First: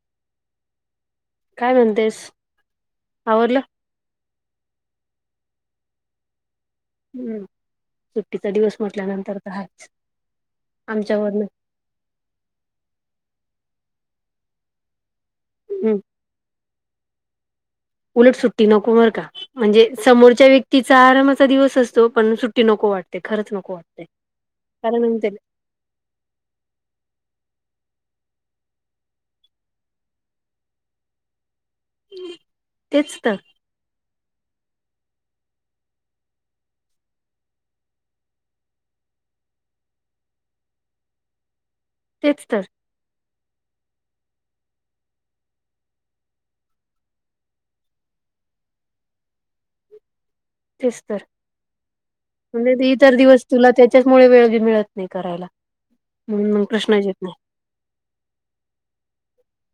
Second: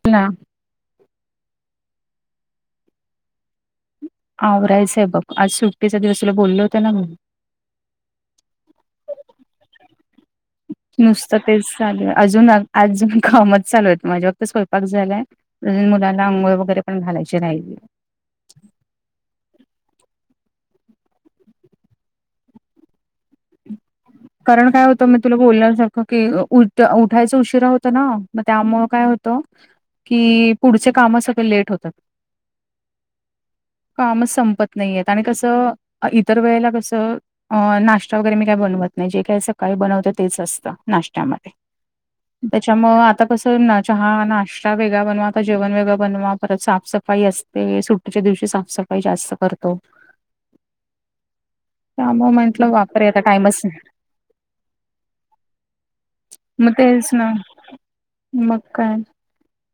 [unintelligible] काय म्हणतेस आवरलं? आवरायचं आहे बघ आज सुट्टीचा दिवस तुला बोलले होता ना मी. हम्म सुट्टीचा दिवस म्हटल्यानंतर तर हाच. नुसतं तेच चालू आहे अजून आजून कामच चालू आहे माझ्या फक्त स्वयपाक झालाय. अजून हम्म मुलाना अंघोळ वगैरे पण घालायची राहिली. उलट सुट्टी नको बर का. म्हणजे समोरच्या व्यक्तीचा आरामाचा दिवस असतो पण सुट्टी नको वाटते खरंच नको वाटते. कारण काय होत मी तुला बलायलो. क कि उ उठायच उशीरा होत ना मग त्यामुळं काय होतं कि पुढचे काम सगळं लेट होतात. तेच तर कामच संपत नाहीयेत आणि कसं इतर वेळेला कसं अ नाश्ता वगैरे मी काय बनवत जे काही सकाळी बनवत तेच असतं नाशत्यामध्ये तेच तर त्याच्यामु आता कसं ना चहा नाश्ता वेगळा बनवा आता जेवण वेगळ बनवा परत साफसफाई असते ते सुट्टीच्या दिवशी साफसफाई जास्त करतो तेच तर त्यामुळे म्हंटलं म्हणजे बापरे इतर आता दिवस टाइमच तुला नाही, त्या त्याचमुळे वेळ बी मिळत नाही करायला त्याच्यामुळं मग प्रश्नच तेच येत ना नाही मग काय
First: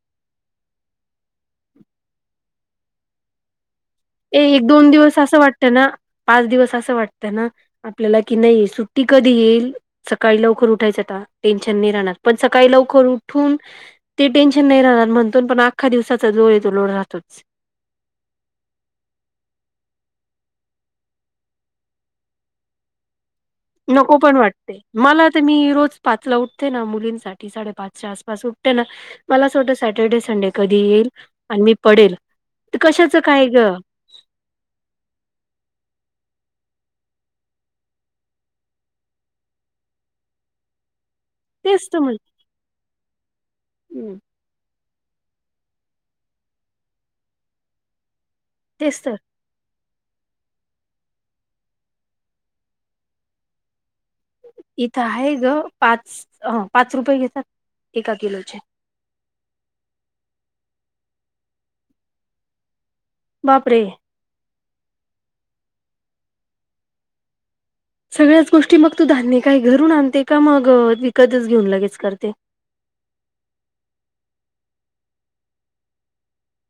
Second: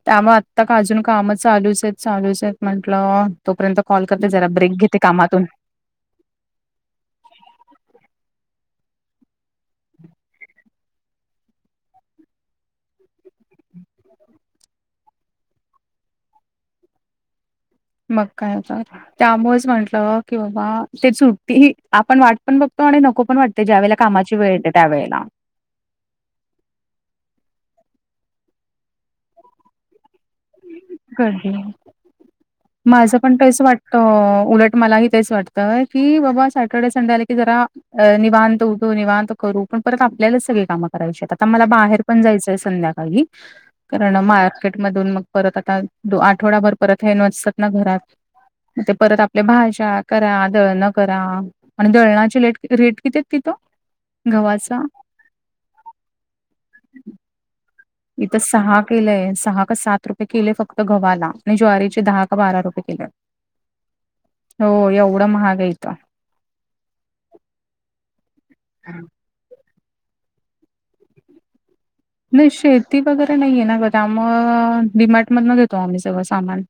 त्यामुळे आत्ता का अजून काम चालूच आहेत चालूच आहेत म्हंटलं तोपर्यंत कॉल करते ए जरा एक ब्रेक दोन घेते दिवस असं कामातून वाटतं ना पाच दिवस असं वाटतं ना आपल्याला की नाही सुट्टी कधी येईल सकाळी लवकर उठायचं आता टेन्शन नाही राहणार पण सकाळी लवकर उठून ते टेन्शन नाही राहणार म्हणतो पण आखा दिवसाचा जो येतो लोड राहतोच मग काय तर त्यामुळेच म्हंटलं की बाबा ते सुुट्ट आपण वाट पण बघतो आणि नको पण वाटत नको पण वाटते मला तर मी रोज पाच ला उठते ना मुलींसाठी साडेपाचच्या आसपास उठते ना मला असं वाटतं सॅटर्डे संडे कधी येईल कधी आणि मी पडेल तर कशाच माझं पण काय तेच ग उलट मलाही तेच वाटतय की बाबा सॅटर्डे संडे आले की जरा निवांत उठो निवांत करू पण परत आपल्यालाच सगळी कामं कराय शतात आता मला तेच तर बाहेर म्हण पण जायचंय संध्याकाळी कारण हं, मार्केटमधून मग परत आता आठवडाभर परत हे नसतात ना घरात ते तेच तर परत आपल्या भाज्या करा दळणं करा आणि दळणाची रेट रेट कितीत तिथो इथं आहे ग पाच ह पाच रुपये घेतात एका इथ किलोचे सहा केलंय सहा का सात रुपये केलेय फक्त गव्हाला आणि ज्वारीचे दहा का बारा रुपये केले बापरे हो एवढा महागा येतं सगळ्याच गोष्टी मग तू धान्य काही घरून आणते का मग विकतच घेऊन लगेच करते नाही शेती वगैरे नाहीये ना क म डडीमार्ट मध न घेतो आम्ही सगळं सामान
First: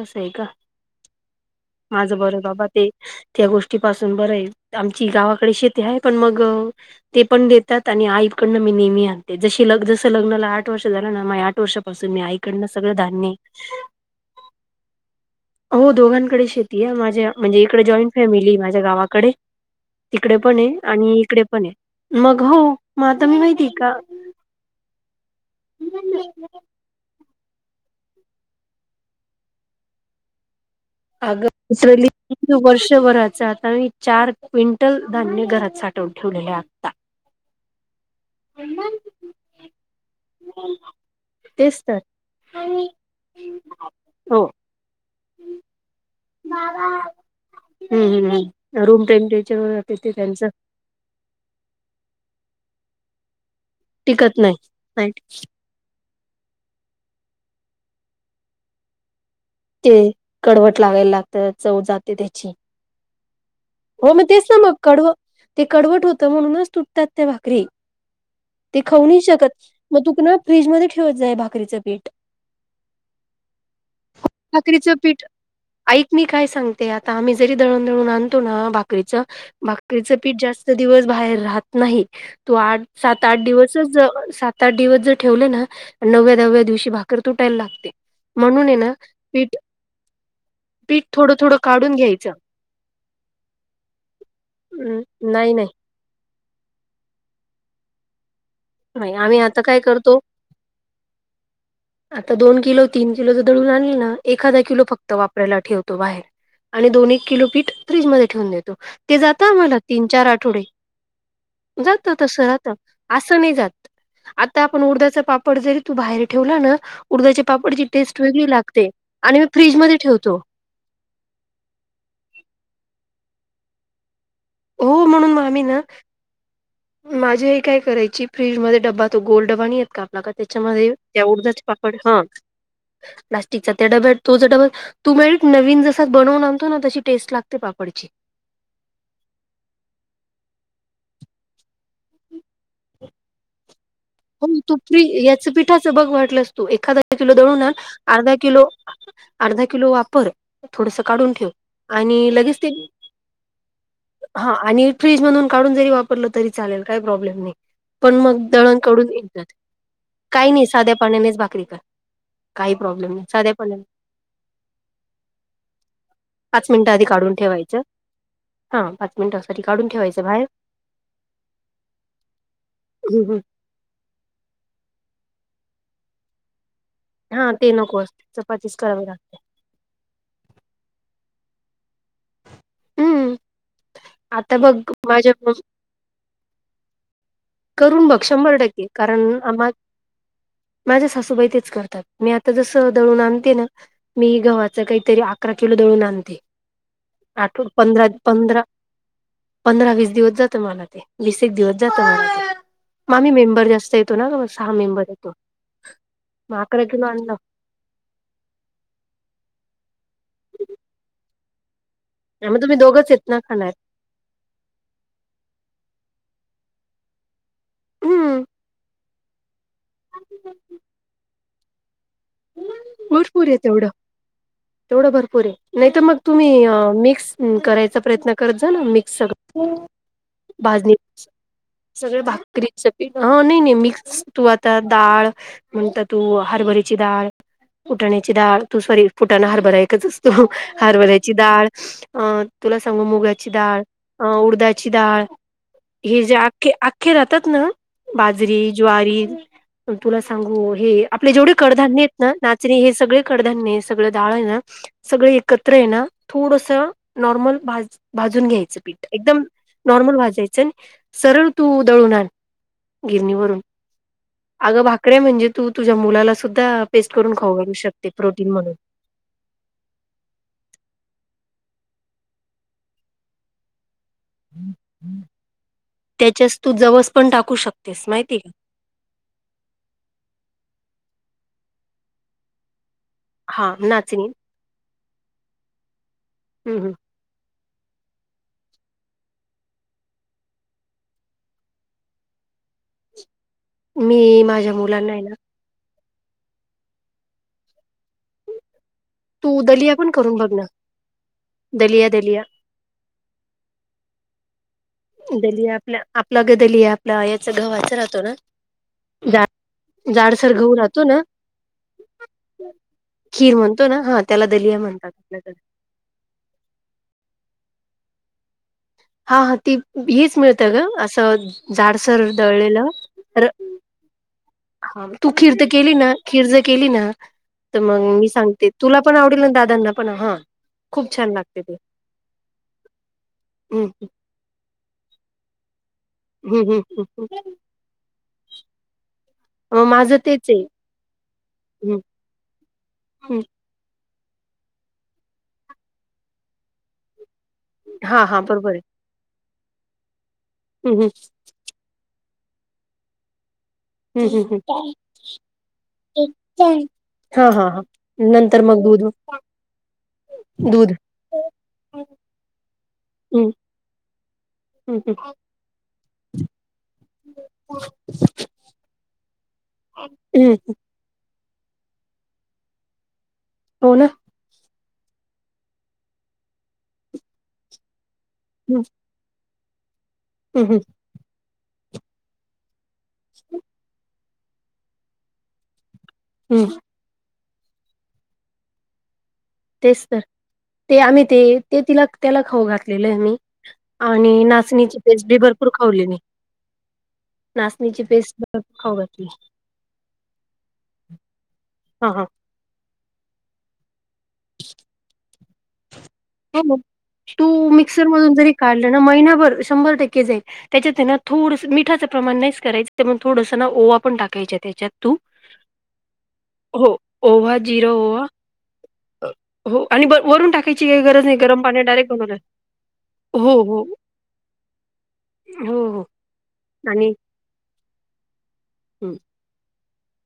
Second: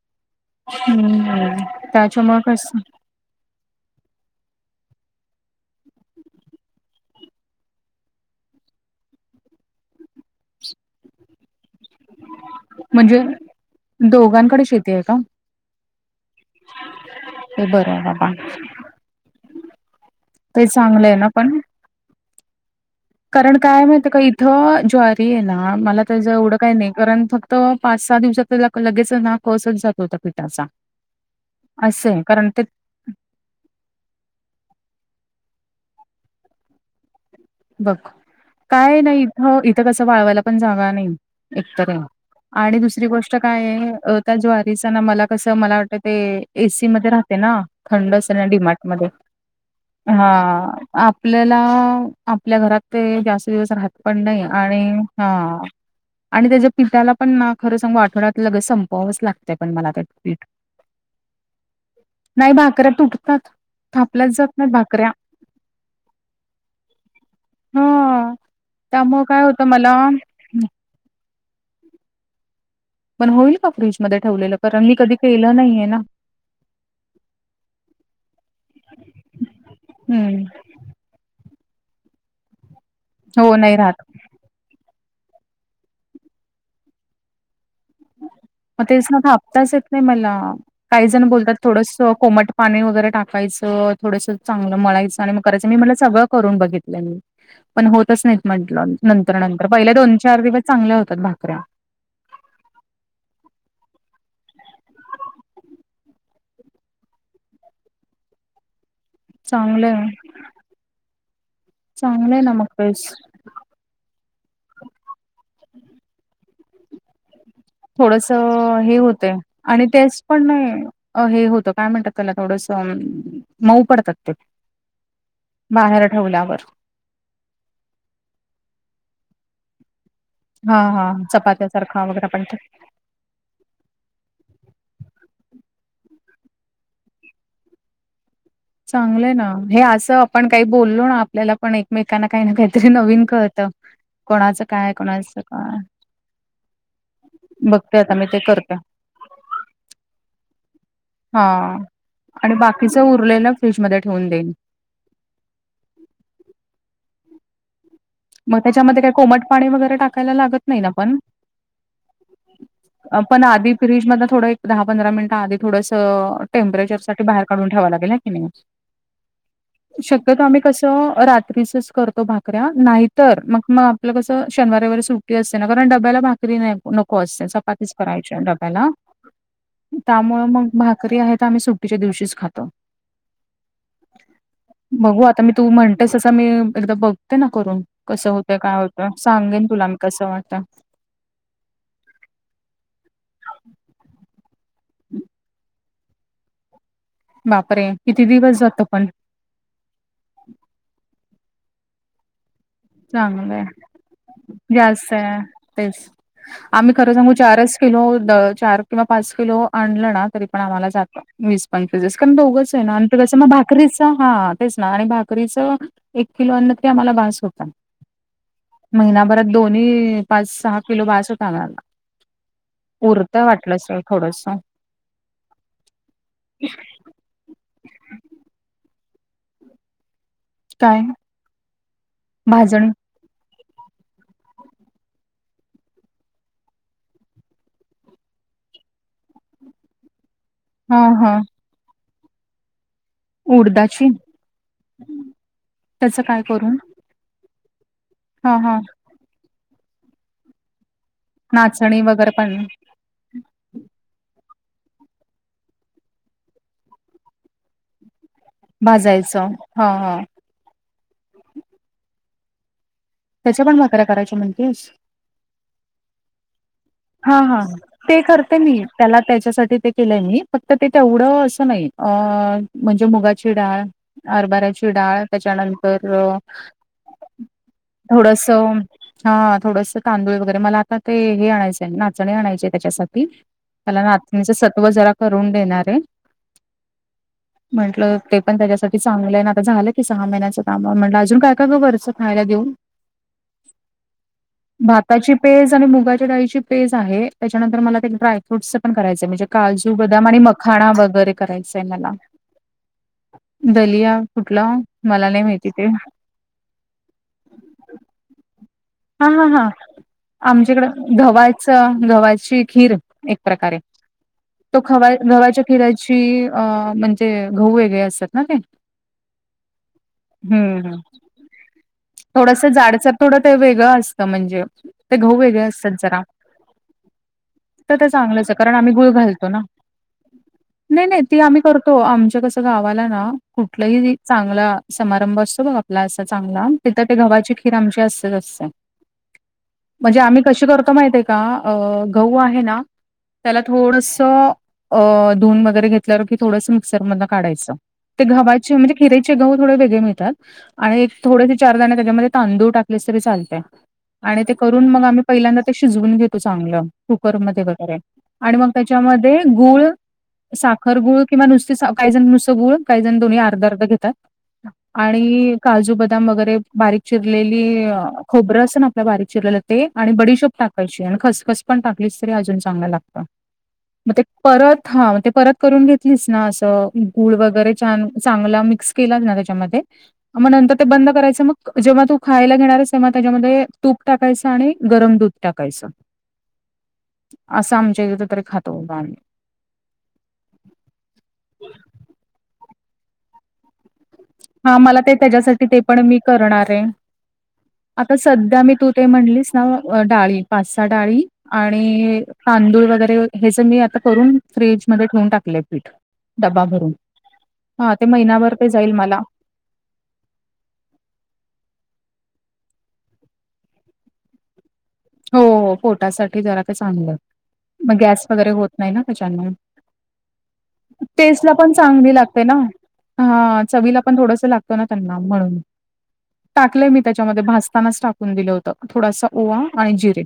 आस आहे का हम्म् माझं त्याच्या मुळे बरं बाबा कस ते त्या गोष्टी पाासून बर आहे आमची गावाकडे शेती आहे पण मग ते पण देतात आणि आईकडनं मी नेहमी आणते जशी ल जस लग्नाला आठ वर्ष झालं ना आठ वर्षापासून मी आई डन सगळं म्हणजे धान्य दोघांकडे शेती आहे का हो दोघांकडे शेती आहे माझ्या म्हणजे ते इकडे बरं आहे जॉईंट बाबा फॅमिली माझ्या गावाकडे तिकडे पण ते आहे चांगलं आणि ना इकडे पण आहे मग हो मग आता मी कारण माहिती काय माहि का इथं ज्वारी आहे ना मला त्याच एवढं काही नाही कारण फक्त तर पाच सहा दिवसात तर लगेच ना कसच जात होता पिठाचा अग वली असं आहे कारण ते वर्ष वराच आता म चार क्विंटल धान्य घरात साठवून ठेवलेले आता बघ काय नाही इथं इथं कसं वाळवायला पण जागा नाही तेच एकतर तर आहे आणि दुसरी गोष्ट काय आहे त्या हो ज्वारीचा ना मला कसं मला वाटतं ते एसी मध्ये राहते ना थंड हम्म असे ना हम्म डिमॅट रूम मध्ये टेम्परेचर वर राहते ते हा त्यांचं आपल्याला आपल्या घरात ते जास्त दिवस राहत पण टिकत नाही आणि नाही हा आणि त्याच्या पिित्याला पण ना खरं सांगू आठवड्यात लगच संपवावंच लागतं पण मला ते कडवट लागायला लागतं चव जाते त्याची नाही भाकऱ्या तुटतात हो मग थापल्याच तेच जात ना नाहीत मग कडव भाकऱ्या ते कडवट होतं म्हणूनच तुटतात त्या भा भाकरी हा ते खाऊन त्यामुळं काय होतं शकत मला मग तुक ना फ्रीज मध्ये ठेवत जाय भाकरीचं पीठ ह ठकरेच पीठ केलं नाहीये ना ऐक म काय सांगते आता आम्ही जरी दळण दळून आण भाकरीच भाकरीचं पीठ हं. जास्त दिवस बाहेर राहत नाही तो आठ सात आठ हो नाही राहत. दिवसच सात त्या दिवस जर ठेवले ना नवव्या दव्या दिवशी भाकर तुटायला लागते म्हणून आहे मग तेच ना पीठ थापताच येत नाही मला पीठ काही जण थोडं बोलतात थोडं काढून थोडस घ्यायचं. कोमट पाणी वगैरे टाकायचं थोडस चांगलं मळायचं आणि मग नाही नाही करायचं मी मला सगळं करून बघितलं मी पण होतच नाही म्हंटलं नाही आम्ही नंतर आता नंतर काय पहिले दोन करतो चार दिवस चांगल्या होतात भाकऱ्या आता दोन किलो तीन किलो तरं दळून आणलं ना एखादा किलो फक्त वापरायला ठेवतो बाहेर आणि दोन एक किलोपीठ फ्रीजमध्ये ठेवून देतो ते जातं आम्हाला चांगलं तीन आहे. चार आठवडे जात चांगलं आहे तसं ना मग राहतं तेच. आपण उ पापड जरी त बाहेर ठेव ना उडधच्या पापडची टेस्ट वेगळी थोडंसं लागते हे होतंय आणि मी फ्रीजमध्येध्ये तेच ठेवतो पण नाही अ हे होतं काय म्हणतात त्याला थोडंस मऊ पडतात ते हो म्हणून आम्ही ना बाहेर ठेवल्यावर. माझी आई काय करायची फ्रीजमध्येध्ये ड्बा तो गोलड्बा नाही आहेत का बग हां त्याच्यामध्ये हां. त्या उर्जाचे पाकड चपात्यासारखा हा वगैरे आपण प्लास्टिकचा त्या डब्यात तो ज डबल तू मा नवीन जसा बनवून आणतो ना तशी टेस्ट लागते पापडची चांगलंय ना हे असं आपण काही बोललो ना आपल्याला पण एकमेकांना काही ना काहीतरी नवीन कळतं [unintelligible] हो कोणाचं तू काय फ्री कोणाच याच काय पिठाचं बघ वाटलंस तू एखादा किलो दळून आण बघते आता मी अर्धा ते किलो करत अर्धा किलो वापर थोडस काढून हा ठेव आणि लगेच ते बाकीच उरलेलं फेश मध्ये ठेवून देईल हा आणि फ्रीज मधून काढून जरी वापरलं तरी चालेल काही प्रॉब्लेम नाही पण मग द का कोमट पाणी वगैरे टाकायला लागत नाही ना पण पाण्यानेच भाकरी कर काही प्रॉब्लेम नाही पण साध्या आधी पाण्याने फ्रीज मध थोडं दहा पंधरा मिनिटं आधी थोडस पाच मिनिटं आधी पेचर काढून काून ठ ठेवायचं. लाे हा पाच मिनिटासाठी काढून ठेवायचं शक्यत बाहेर क तो भाकऱ्या नाहीतर मग मग आपलं कस शनवार वर सुट्टी असते ना कारण डब्याला नको असते हा ते चपातीच नको करायची असत चपातीच डब्याला करावी लागते त्यामुळे मग भाकरी आहे तर आम्ही सुट्टीच्या दिवशीच खातो हम्म. आता बघ बघू माझ्या आता मी तू म्हणतेस अससं मी एकदा बघते ना करून बघ कसं शंभर होतं काय टक्के होतं कारण सांगेन आम्हा तुला आ कसं वाटत माझ्या सासूबाई तेच करतात मी आता जसं दळून आणते ना मी गव्हाचं काही तरी अकरा किलो दळून आणते आठव बापरे पंधरा किती दिवस पंधरा जातो पण पंधरा वीस दिवस जातं मला ते वीस एक दिवस जात मला ते मग आम्ही चांगलंय मेंबर जास्त येतो ना ग सहा मेंबर जास्त येतो आहे तेच मग अकरा आम्ही किलो खरं सांगू आणलं चारच किलो चार किंवा पाच किलो आणलं ना तरी पण आम्हाला जात वीस पंचस कारण मग दोघंच तुम्ही आहे ना आणि येत त्याच्या मग खाणार भाकरीच हा तेच ना आणि भाकरीच एक किलो अ तरी आम्हाला भास होता हम्म महिनाभरात दोन्ही पाच सहा किलो भास होतामणाला भरपूर आहे तेवढं थोडस तेवढं भरपूर आहे नाही तर मग तुम्ही मिक्स ह करायचा प्रयत्न करत जा ना मिक्स सग भाजणी काय सगळे भाकरीच भाजणी पी ह नाही नाही मिक्स तू आता डाळ म्हणत तू हरबरी डाळ फुटण्याची डाळ तू शरी फुटाण हरभरायकच असतो हा हरवऱ्याची हा डाळ अ तुला सांगू मुगा डाळ उडदाची अ उडदाची डाळ हे त्याचं जे काय करू? आखखे आख्खे राहतात ना हा बाजरी हा ज्वारी तुला सांगू हे आप जे नाचणी कडधान्येत ना वगैरे पण नाचणी हे सगळे कडधान्य हे सगळं डाळ ना सगळे एकत्र ये ना थोडस नॉर्मल भाज भाजून घ्यायच. ठ एकदम भाजायचं हा नॉर्मल हा भाजायचं आणि सरळ तू दळून आण गिरणीवरून त्याच्या पण भाकऱ्या करायच्या अगं म्हणतेस? भाकड्या म्हणजे तू तुझ्या मुलाला सुद्धा. पेस्ट करून हा हा खाऊ घऊ शकते ते प्रोटीन करते मी म्हणून त्याला त्याच्यासाठी ते केलंय मी फक्त ते तेवढं असं नाही अ म्हणजे मुगाची डाळ अरबाऱ्याची डाळ त्याच्यानंतर त्याच्याच तू जवस पण टाकू शकतेस माहितीये थोडस का? हा थोडसं तांदूळ वगैरे मला आता ते हे आणायचंय नाचणे आणायची आहे त्याच्यासाठी हां त्याला नाचणी नातणीच सत्व जरा करून देणार आहे हं, हं. म्हटलं ते पण त्याच्यासाठी चांगलं ना आता झालं की सहा महिन्याच कामा म्हटलं अजून काय का गं वरचं खायला देऊन. [inaudible] मी माझ्या मुलांना आहे ना भाताची पेज आणि मुगाच्या डाळीची. पेज आहे त्याच्यानंतर मला ते ड्रायफ्रूट पण करायचं म्हणजे तू काजू दलिया पण बदाम करून आणि बघ ना. मखाणा वगैरे करायचा आहे दलिया, मला. दलिया. दलिया कुठला मला नाही दली माहिती ते आपल्या आपलं ग दली आहे आपला याच गव्हाच राहतो ना. हा जा हा हा जाडसर गहू आमच्याकड राहतो ना धवयच व्हाची खीर एक खीर प्रकारे. म्हणतो ना हां त्याला दलिया तो खवा म्हणतात. आपल्याकडे. गव्हाच्या खिराची अ म्हणजे घह वेगळे असतात ना ते. हा हा ती हीच मिळत हम्म ग हम्म. असं झाडसर थोडस दळलेलं. जाडसर थोडं ते असतं म्हणजे. हा ते तू गहू वेगळे खिर्द असतात केली ना जरा. खिर्ज केली ना तर मग ते मी चांगलंच आहे सांगते कारण आम्ही तुला गुळ पण आवडेल घालतो ना दादांना पण हा. नाही खूप नाही छान ती आम्ही लागते ते करतो आमच्या कसं गावाला ना हम्म कुठलंही. चांगला समारंभ असतो बघ आपला असा हम्म चांगला तिथं हम्म ते गव्हाची खीर आमची असतेच असते हम्म माझं म्हणजे आम्ही तेच आहे कशी करतो माहिती आहे हम्म का गह आहे ना हम्म त्याला थोडसं अ धुून वगैरे घेतल्यावर की थोडस मिक्सर मध काढायचं ते हा हा गव्हा बरोबर आहे म्हणजेिरचे ग थो वेगळे मिळतात हम्म आणि थ चार जण त्याच्यामध्ये तांदूळ टाकलेस तरी चालतय. हम्म आणि हम्म ते हम्म करून मग आम्ही पहिल्यांदा ते शिजवून घेतो चांगलं हा कुकरमध्ये हा हा वगैरे आणि नंतर मग दूध त्याच्यामध्ये गुळ दूध साखर गुळ किंवा नुसती काही जण नुसं गूळ काही जण दोन्ही हम्म अर्ध अर्ध घेतात. हम्म आणि काजू बदाम वगैरे बारीक चिरलेली खोबरं असं ना आपल्या बारीक चिरलेलं ते आणि बडीशोप हम्म टाकायची आणि खसखस पण टाकलीच तरी अजून चांगला लागते. हो ना परत हा ते परत करून घेतलीच ना असं गुळ वगैरे. छ चांगला हम्म मिक्स केला ना त्याच्यामध्ये मग नंतर हम्म ते बंद करायच मग. जेव्हा तू खायला घेणारस तेव्हा त्याच्यामध्ये तूप टाकायचं आणि गरम दूध टाकायचं. हम् असं आमच्या इथ तरी खात होत आम्ही. तेच तर ते आम्ही ते ते तिला त्याला खाऊ घातलेलं आहे म्ही हा मला ते त्याच्यासाठी भरपूर ते खावली पण मी करणार आहे नाचणीची आता पेस्ट सध्या मी भरपूर तू खाऊ ते घातली म्हणलीस ना डाळी पाचसा डाळी हा आणि. हा तांदूळ वगैरे हेच मी आता करून फ्रीजमध्येध्ये ठेवून टाकलेय पीठ. हो डबा मग भरून तू हां मिक्सर ते मधून जरी महिनाभर ते काढलं जाईल ना मला महिनाभर शंभर टक्के जाई. त्याच्यातना थोडस मिठाचं प्रमाण नाहीच करायचं त्या थोडसं ना ओवा पण टाकायच्या त्याच्यात. तू. हो हो पोटासाठी जरा ते हो. चांगलं ओवा, जिरा मग ओवा गॅस वगैरे होत नाही ना अ, त्याच्याना. हो आणि वरून टाकायची काही गरज नाही गरम पण पाण्या डायरेक्ट चांगली बनवून लागते ना. हा चवीला पण थोडस लागतो ना त्यांना म्हणून हो, हो. टाकलंय मी आणि त्याच्या भासतानाच टाकून दिलं होत हं. थोडसा ओवा आणि जिरे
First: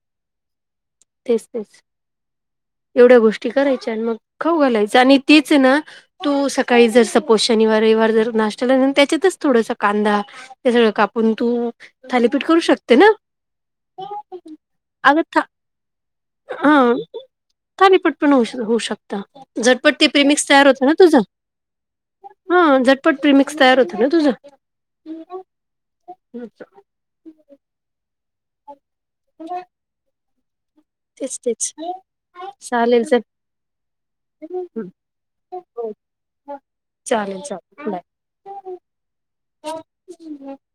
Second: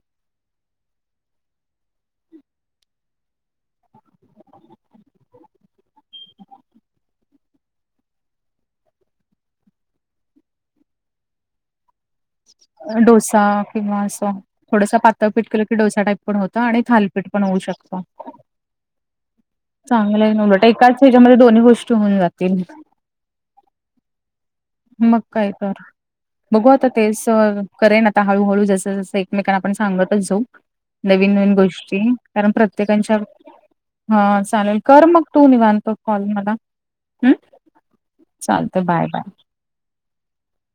तेच तेच एवढ्या गोष्टी करायच्या आणि मग खाऊ घालायचं आणि तेच ना तु सकाळी जर सपोज शनिवार रविवार जर नाश्तेला त्याच्यातच थोडास कांदा ते सगळं कापून तू थालीपीठ करू शकते ना. डोसा किंवा असं थोडस अगं पातळ था पिट केलं की डोसा टाईप पण होता आणि हां. थालपीठ पण होऊ शकत थालीपीठ पण होऊ होऊ शकतं. झटपट ते चांगलं प्रिमिक्स नलट तयार होतं एकाच त्याच्यामध्ये दोन्ही गोष्टी होऊ जातील झटपटपीमिक्स तयार होतं ना तुझं मग काय तर बघू आता तेच करेन आता हळूहळू जस जसं एकमेकांना आपण सांगतच जाऊ नवीन तेच नवीन तेच गोष्टी कारण चालेल प्रत्येकच्या चल हा चालेल कर मग तू निवनतो कॉल मला हम् चालेल चालेल बाय. चालत बाय बाय ह